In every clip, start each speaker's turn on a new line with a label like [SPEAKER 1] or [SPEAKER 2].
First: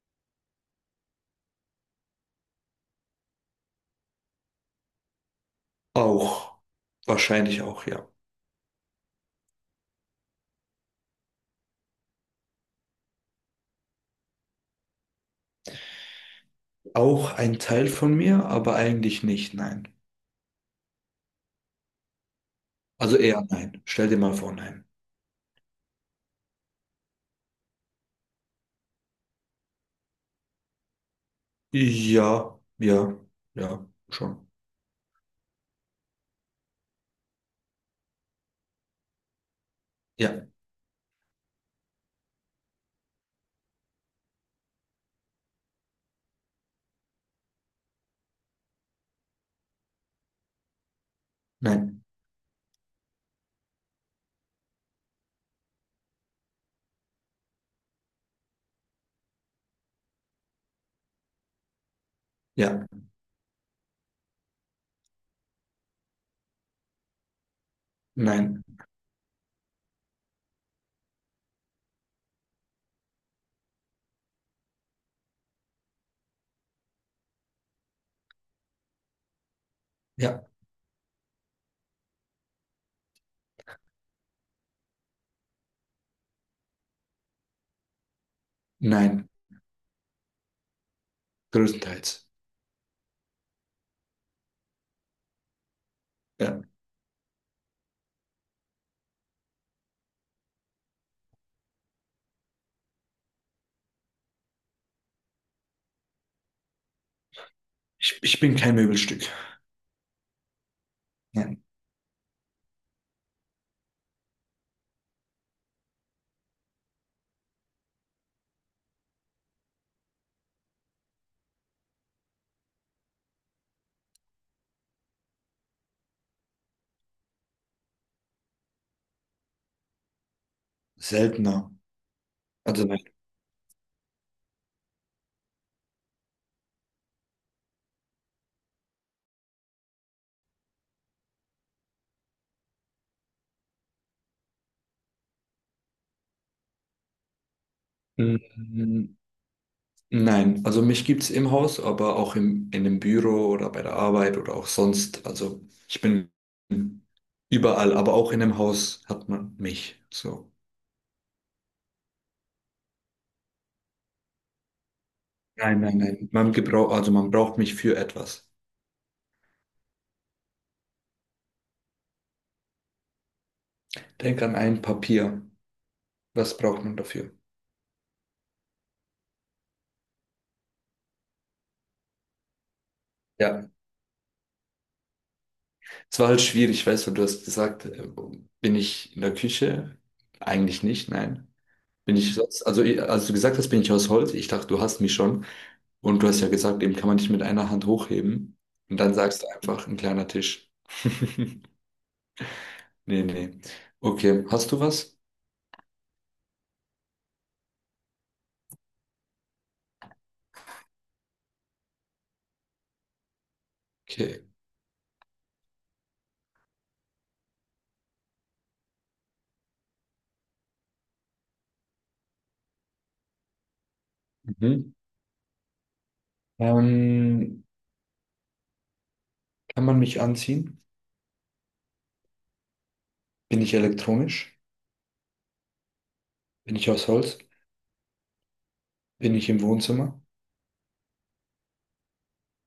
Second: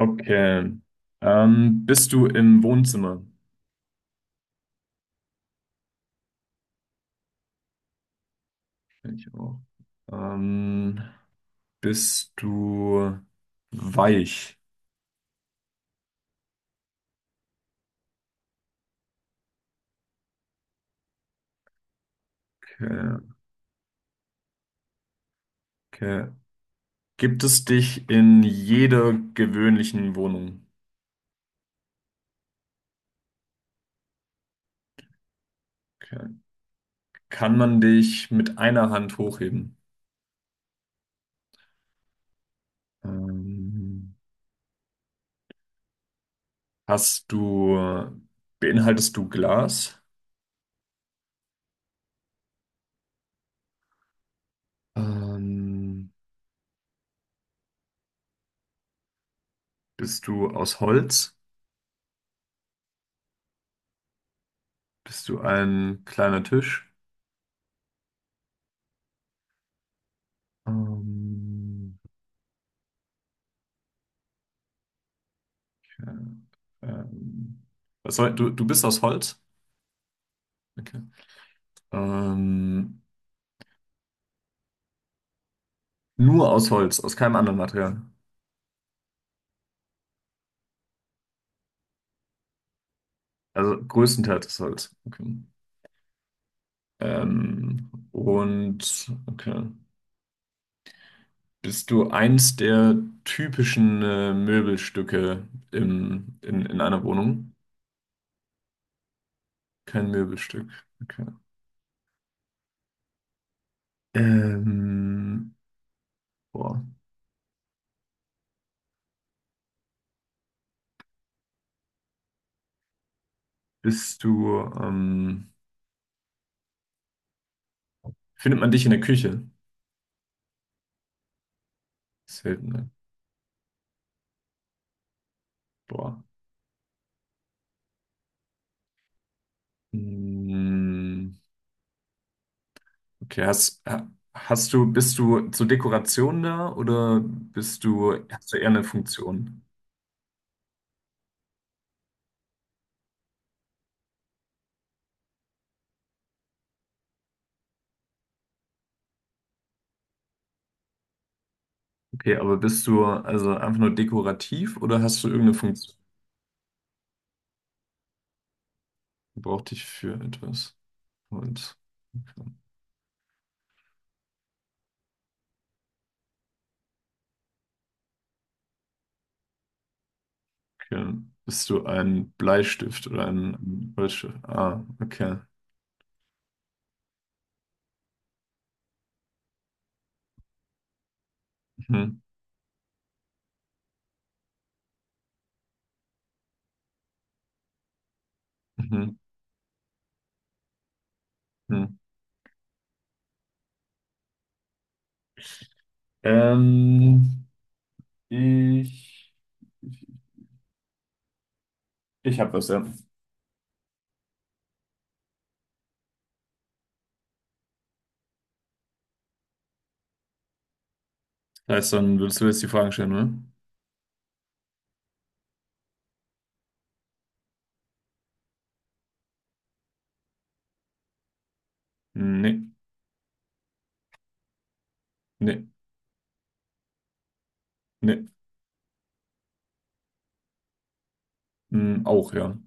[SPEAKER 1] Okay. Bist du im Wohnzimmer?
[SPEAKER 2] Auch, wahrscheinlich auch, ja.
[SPEAKER 1] Ich auch. Ähm, Bist du weich?
[SPEAKER 2] Auch ein Teil von mir, aber eigentlich nicht, nein. Also
[SPEAKER 1] Okay.
[SPEAKER 2] eher nein. Stell dir mal vor, nein.
[SPEAKER 1] Okay. Gibt es dich in jeder gewöhnlichen Wohnung?
[SPEAKER 2] Ja, ja, ja, schon.
[SPEAKER 1] Okay. Kann man dich mit einer Hand hochheben?
[SPEAKER 2] Ja,
[SPEAKER 1] Ähm, hast du, beinhaltest du Glas?
[SPEAKER 2] nein,
[SPEAKER 1] Ähm, Bist du aus Holz?
[SPEAKER 2] ja,
[SPEAKER 1] Bist du ein kleiner Tisch?
[SPEAKER 2] nein,
[SPEAKER 1] Ähm, Ja, ähm, du bist aus Holz?
[SPEAKER 2] ja,
[SPEAKER 1] Okay. Ähm, nur aus Holz, aus keinem anderen Material.
[SPEAKER 2] nein. Größtenteils.
[SPEAKER 1] Also größtenteils aus Holz. Okay.
[SPEAKER 2] Ja.
[SPEAKER 1] Und okay. Bist du eins der typischen Möbelstücke in einer Wohnung?
[SPEAKER 2] Ich bin kein Möbelstück.
[SPEAKER 1] Kein Möbelstück. Okay.
[SPEAKER 2] Nein.
[SPEAKER 1] Ähm, boah. Bist du, ähm, findet man dich in der Küche?
[SPEAKER 2] Seltener.
[SPEAKER 1] Selten,
[SPEAKER 2] Also
[SPEAKER 1] ne?
[SPEAKER 2] nein.
[SPEAKER 1] Boah. Mm. Okay, bist du zur Dekoration da oder hast du eher eine
[SPEAKER 2] Mm,
[SPEAKER 1] Funktion?
[SPEAKER 2] nein, also mich gibt es im Haus, aber auch im, in dem Büro oder bei der Arbeit oder auch sonst. Also ich bin überall, aber auch in dem Haus hat man mich. So.
[SPEAKER 1] Okay, aber bist du also einfach nur dekorativ oder hast du irgendeine
[SPEAKER 2] Nein,
[SPEAKER 1] Funktion?
[SPEAKER 2] nein, nein. Man gebraucht, also man braucht mich für etwas.
[SPEAKER 1] Braucht dich für etwas? Und
[SPEAKER 2] Denk an ein Papier. Was braucht man dafür?
[SPEAKER 1] okay. Bist du ein Bleistift oder
[SPEAKER 2] Ja,
[SPEAKER 1] ein Holzstift? Ah, okay.
[SPEAKER 2] es war halt schwierig, weißt du, du hast gesagt, bin ich in der Küche? Eigentlich nicht, nein. Bin
[SPEAKER 1] Mhm,
[SPEAKER 2] ich sonst, also ich- als du gesagt hast, bin ich aus Holz, ich dachte, du hast mich schon. Und du hast ja gesagt, eben kann man nicht mit einer Hand hochheben. Und dann
[SPEAKER 1] mhm,
[SPEAKER 2] sagst du einfach, ein kleiner Tisch.
[SPEAKER 1] mhm.
[SPEAKER 2] Nee, nee. Okay, hast du was?
[SPEAKER 1] Ähm, ich, ich habe was, ja.
[SPEAKER 2] Okay.
[SPEAKER 1] Das heißt, dann würdest du jetzt die Fragen stellen, ne?
[SPEAKER 2] Mhm. Ähm, Kann man mich anziehen?
[SPEAKER 1] Nee,
[SPEAKER 2] Bin ich elektronisch?
[SPEAKER 1] nee,
[SPEAKER 2] Bin ich aus Holz?
[SPEAKER 1] nee.
[SPEAKER 2] Bin ich im Wohnzimmer?
[SPEAKER 1] Hm, auch, ja.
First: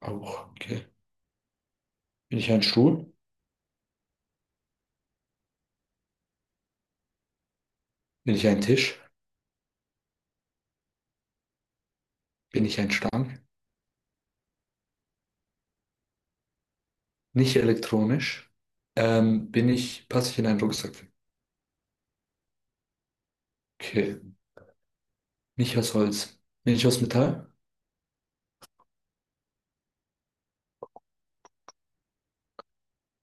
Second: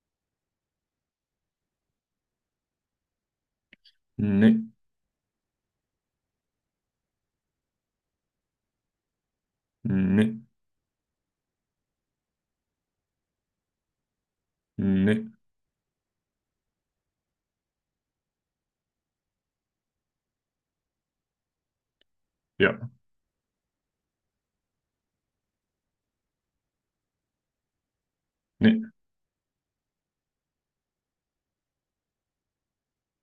[SPEAKER 2] Auch, okay. Bin ich ein Stuhl?
[SPEAKER 1] Nee.
[SPEAKER 2] Bin ich ein Tisch?
[SPEAKER 1] Nee,
[SPEAKER 2] Bin ich ein Stang?
[SPEAKER 1] nee,
[SPEAKER 2] Nicht elektronisch. Bin ich, passe ich in einen Rucksack?
[SPEAKER 1] ja,
[SPEAKER 2] Okay. Nicht aus Holz. Bin ich aus Metall?
[SPEAKER 1] nee,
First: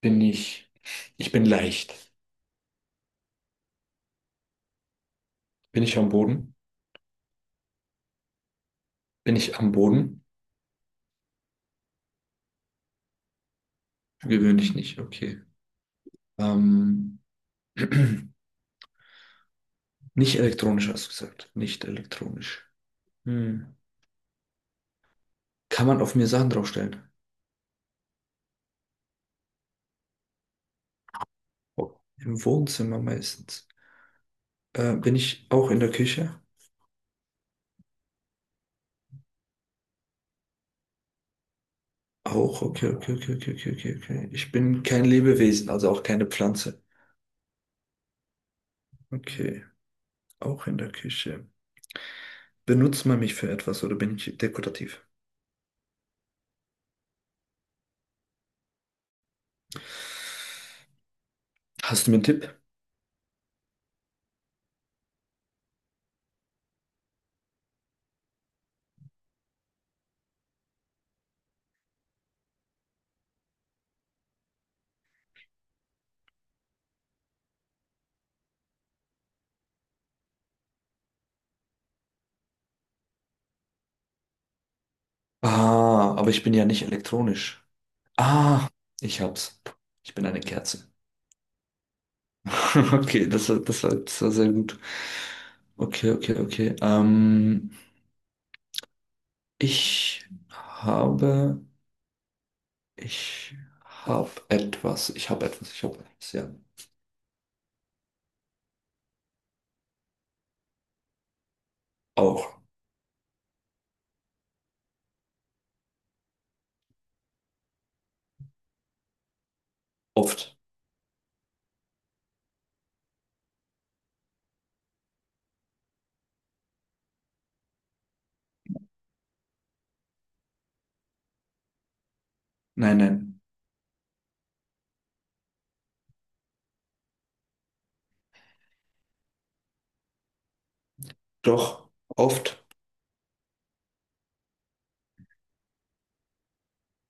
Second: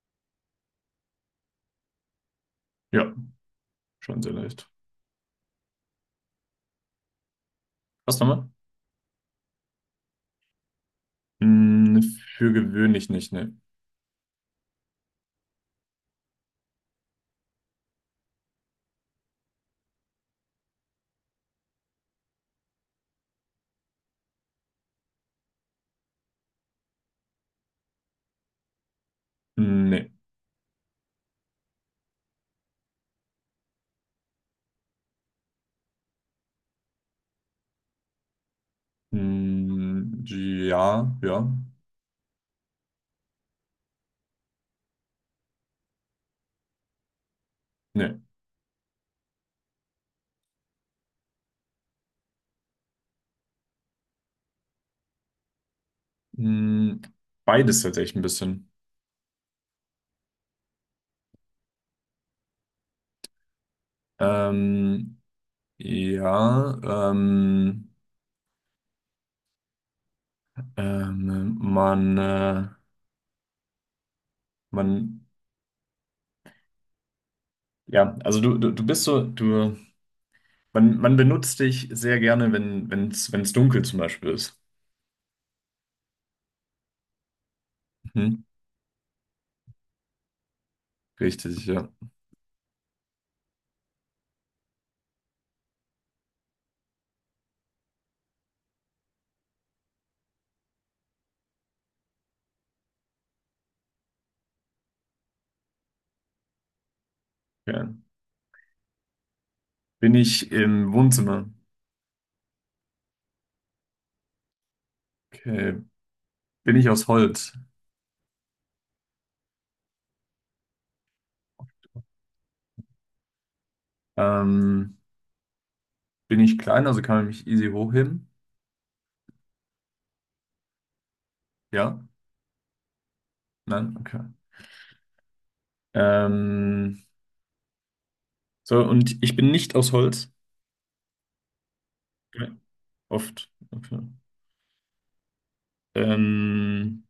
[SPEAKER 2] Bin ich, ich bin leicht.
[SPEAKER 1] ja, schon sehr leicht.
[SPEAKER 2] Bin ich am Boden?
[SPEAKER 1] Was nochmal?
[SPEAKER 2] Bin ich am Boden?
[SPEAKER 1] Mm, für gewöhnlich nicht, nee.
[SPEAKER 2] Gewöhnlich nicht, okay. Ähm, nicht elektronisch, hast du gesagt. Nicht elektronisch. Hm. Kann man auf mir Sachen draufstellen?
[SPEAKER 1] Nee.
[SPEAKER 2] Im Wohnzimmer meistens. Bin ich auch in der Küche?
[SPEAKER 1] Mm, ja, ja,
[SPEAKER 2] Auch, okay, okay, okay, okay, okay, okay, okay. Ich bin kein Lebewesen, also auch keine Pflanze.
[SPEAKER 1] nee.
[SPEAKER 2] Okay, auch in der Küche. Benutzt man mich für etwas oder bin ich dekorativ?
[SPEAKER 1] Mm, beides tatsächlich ein bisschen.
[SPEAKER 2] Hast du mir einen Tipp?
[SPEAKER 1] Ähm, ja, man, man, ja, also du bist so, du, man benutzt dich sehr gerne, wenn, wenn's, wenn's dunkel zum Beispiel ist.
[SPEAKER 2] Ah, aber ich bin ja nicht elektronisch.
[SPEAKER 1] Mhm.
[SPEAKER 2] Ah, ich hab's. Ich bin eine Kerze.
[SPEAKER 1] Richtig, ja.
[SPEAKER 2] Okay, das war, das war, das war sehr gut. Okay, okay, okay. Ich habe, ich habe etwas, ich habe etwas, ich habe etwas, ja.
[SPEAKER 1] Ja. Bin ich im Wohnzimmer?
[SPEAKER 2] Auch,
[SPEAKER 1] Okay. Bin ich aus Holz?
[SPEAKER 2] oft.
[SPEAKER 1] Ähm, bin ich klein, also kann man mich easy hochheben? Ja?
[SPEAKER 2] Nein, nein.
[SPEAKER 1] Nein? Okay. Ähm, so, und ich bin nicht aus Holz?
[SPEAKER 2] Doch,
[SPEAKER 1] Ja,
[SPEAKER 2] oft.
[SPEAKER 1] oft. Okay. Ähm,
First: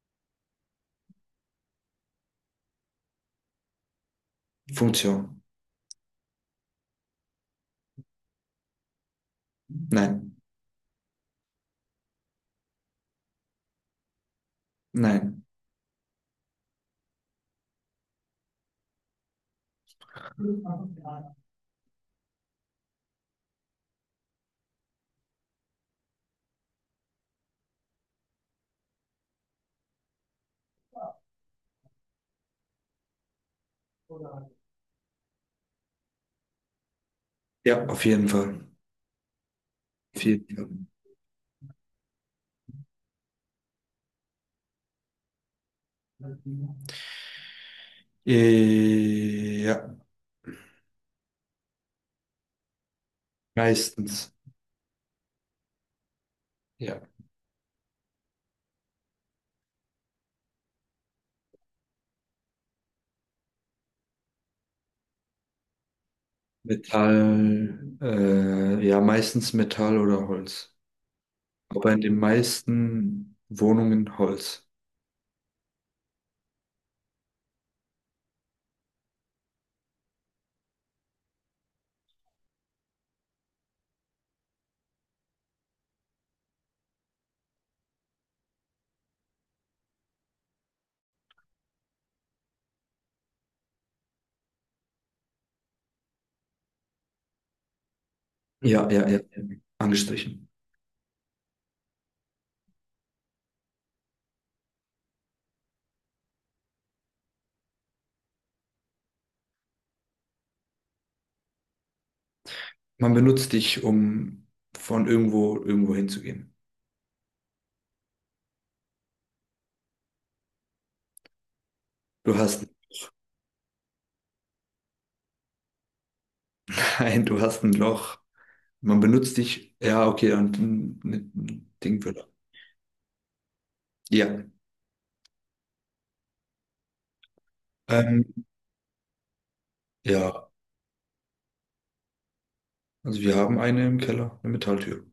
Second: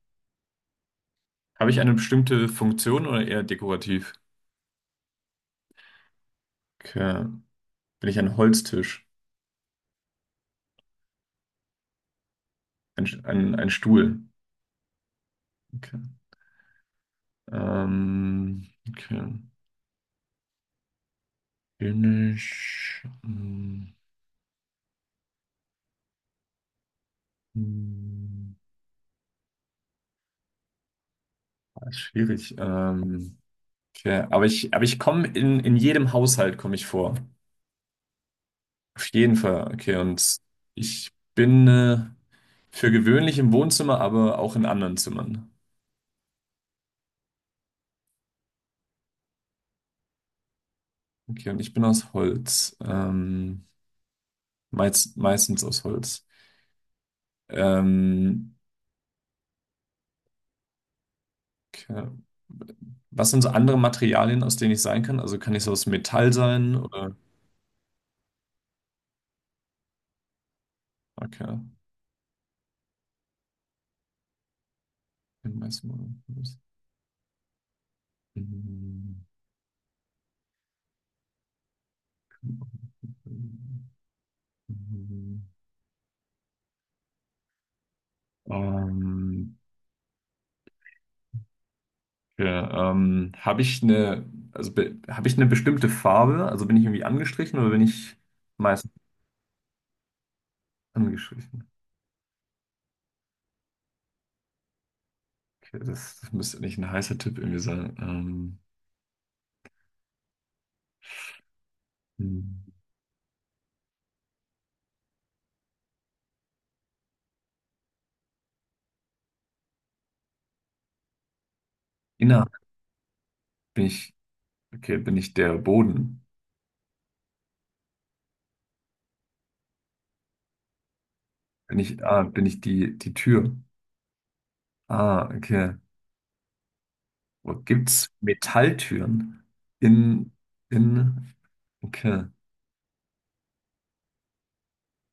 [SPEAKER 1] habe ich eine bestimmte Funktion oder eher dekorativ?
[SPEAKER 2] Funktion.
[SPEAKER 1] Okay. Bin ich ein Holztisch?
[SPEAKER 2] Nein,
[SPEAKER 1] Ein Stuhl?
[SPEAKER 2] nein.
[SPEAKER 1] Okay. Okay. Bin ich. Mm, ah, ist schwierig. Okay, aber ich komme in jedem Haushalt komme ich vor.
[SPEAKER 2] Ja, auf jeden Fall.
[SPEAKER 1] Auf jeden Fall. Okay,
[SPEAKER 2] Auf
[SPEAKER 1] und
[SPEAKER 2] jeden Fall.
[SPEAKER 1] ich bin für gewöhnlich im Wohnzimmer, aber auch in anderen Zimmern.
[SPEAKER 2] Ja,
[SPEAKER 1] Okay, und ich bin aus Holz.
[SPEAKER 2] meistens.
[SPEAKER 1] Meistens aus Holz.
[SPEAKER 2] Ja.
[SPEAKER 1] Ähm, okay. Was sind so andere Materialien, aus denen ich sein kann? Also kann ich so aus Metall sein oder?
[SPEAKER 2] Metall, ja, meistens Metall oder Holz.
[SPEAKER 1] Okay.
[SPEAKER 2] Aber in den meisten Wohnungen Holz.
[SPEAKER 1] Bin meistens aus Holz. Ähm, Ja, habe ich eine bestimmte Farbe? Also bin ich irgendwie angestrichen oder bin ich
[SPEAKER 2] Ja,
[SPEAKER 1] meistens
[SPEAKER 2] ja, ja, ja, angestrichen.
[SPEAKER 1] angestrichen? Okay, das, das müsste nicht ein heißer Tipp irgendwie sein. Hm.
[SPEAKER 2] Man benutzt dich, um von irgendwo irgendwo hinzugehen. Du
[SPEAKER 1] Innerhalb
[SPEAKER 2] hast
[SPEAKER 1] bin ich, okay, bin ich der Boden?
[SPEAKER 2] ein, du hast ein Loch. Man benutzt dich, ja, okay, und ein Ding will er.
[SPEAKER 1] Bin ich die Tür?
[SPEAKER 2] Ja,
[SPEAKER 1] Ah, okay. Wo gibt's
[SPEAKER 2] ähm,
[SPEAKER 1] Metalltüren? In,
[SPEAKER 2] ja,
[SPEAKER 1] in, okay.
[SPEAKER 2] also wir haben eine im Keller, eine Metalltür.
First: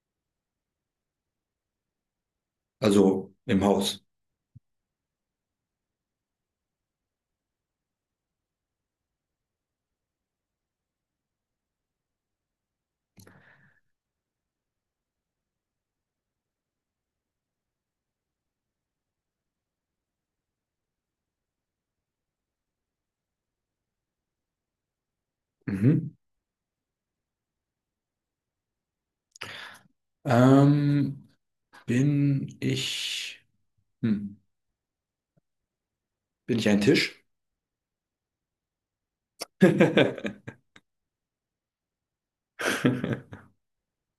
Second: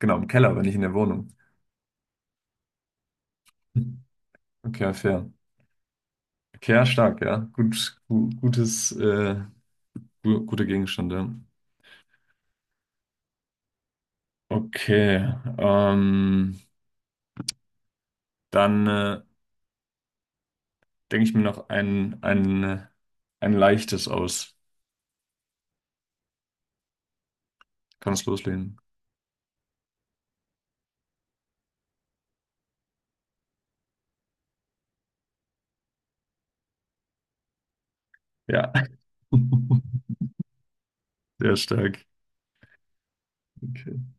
[SPEAKER 1] Genau, im Keller, wenn ich in der Wohnung.
[SPEAKER 2] Also im Haus.
[SPEAKER 1] Okay, fair. Okay, ja, stark, ja. Gutes, guter Gegenstand, ja. Okay, dann denke ich mir noch ein leichtes aus.
[SPEAKER 2] Mhm.
[SPEAKER 1] Kannst loslegen.
[SPEAKER 2] Ähm, Bin ich, hm, bin ich ein Tisch?
[SPEAKER 1] Ja, sehr stark. Okay.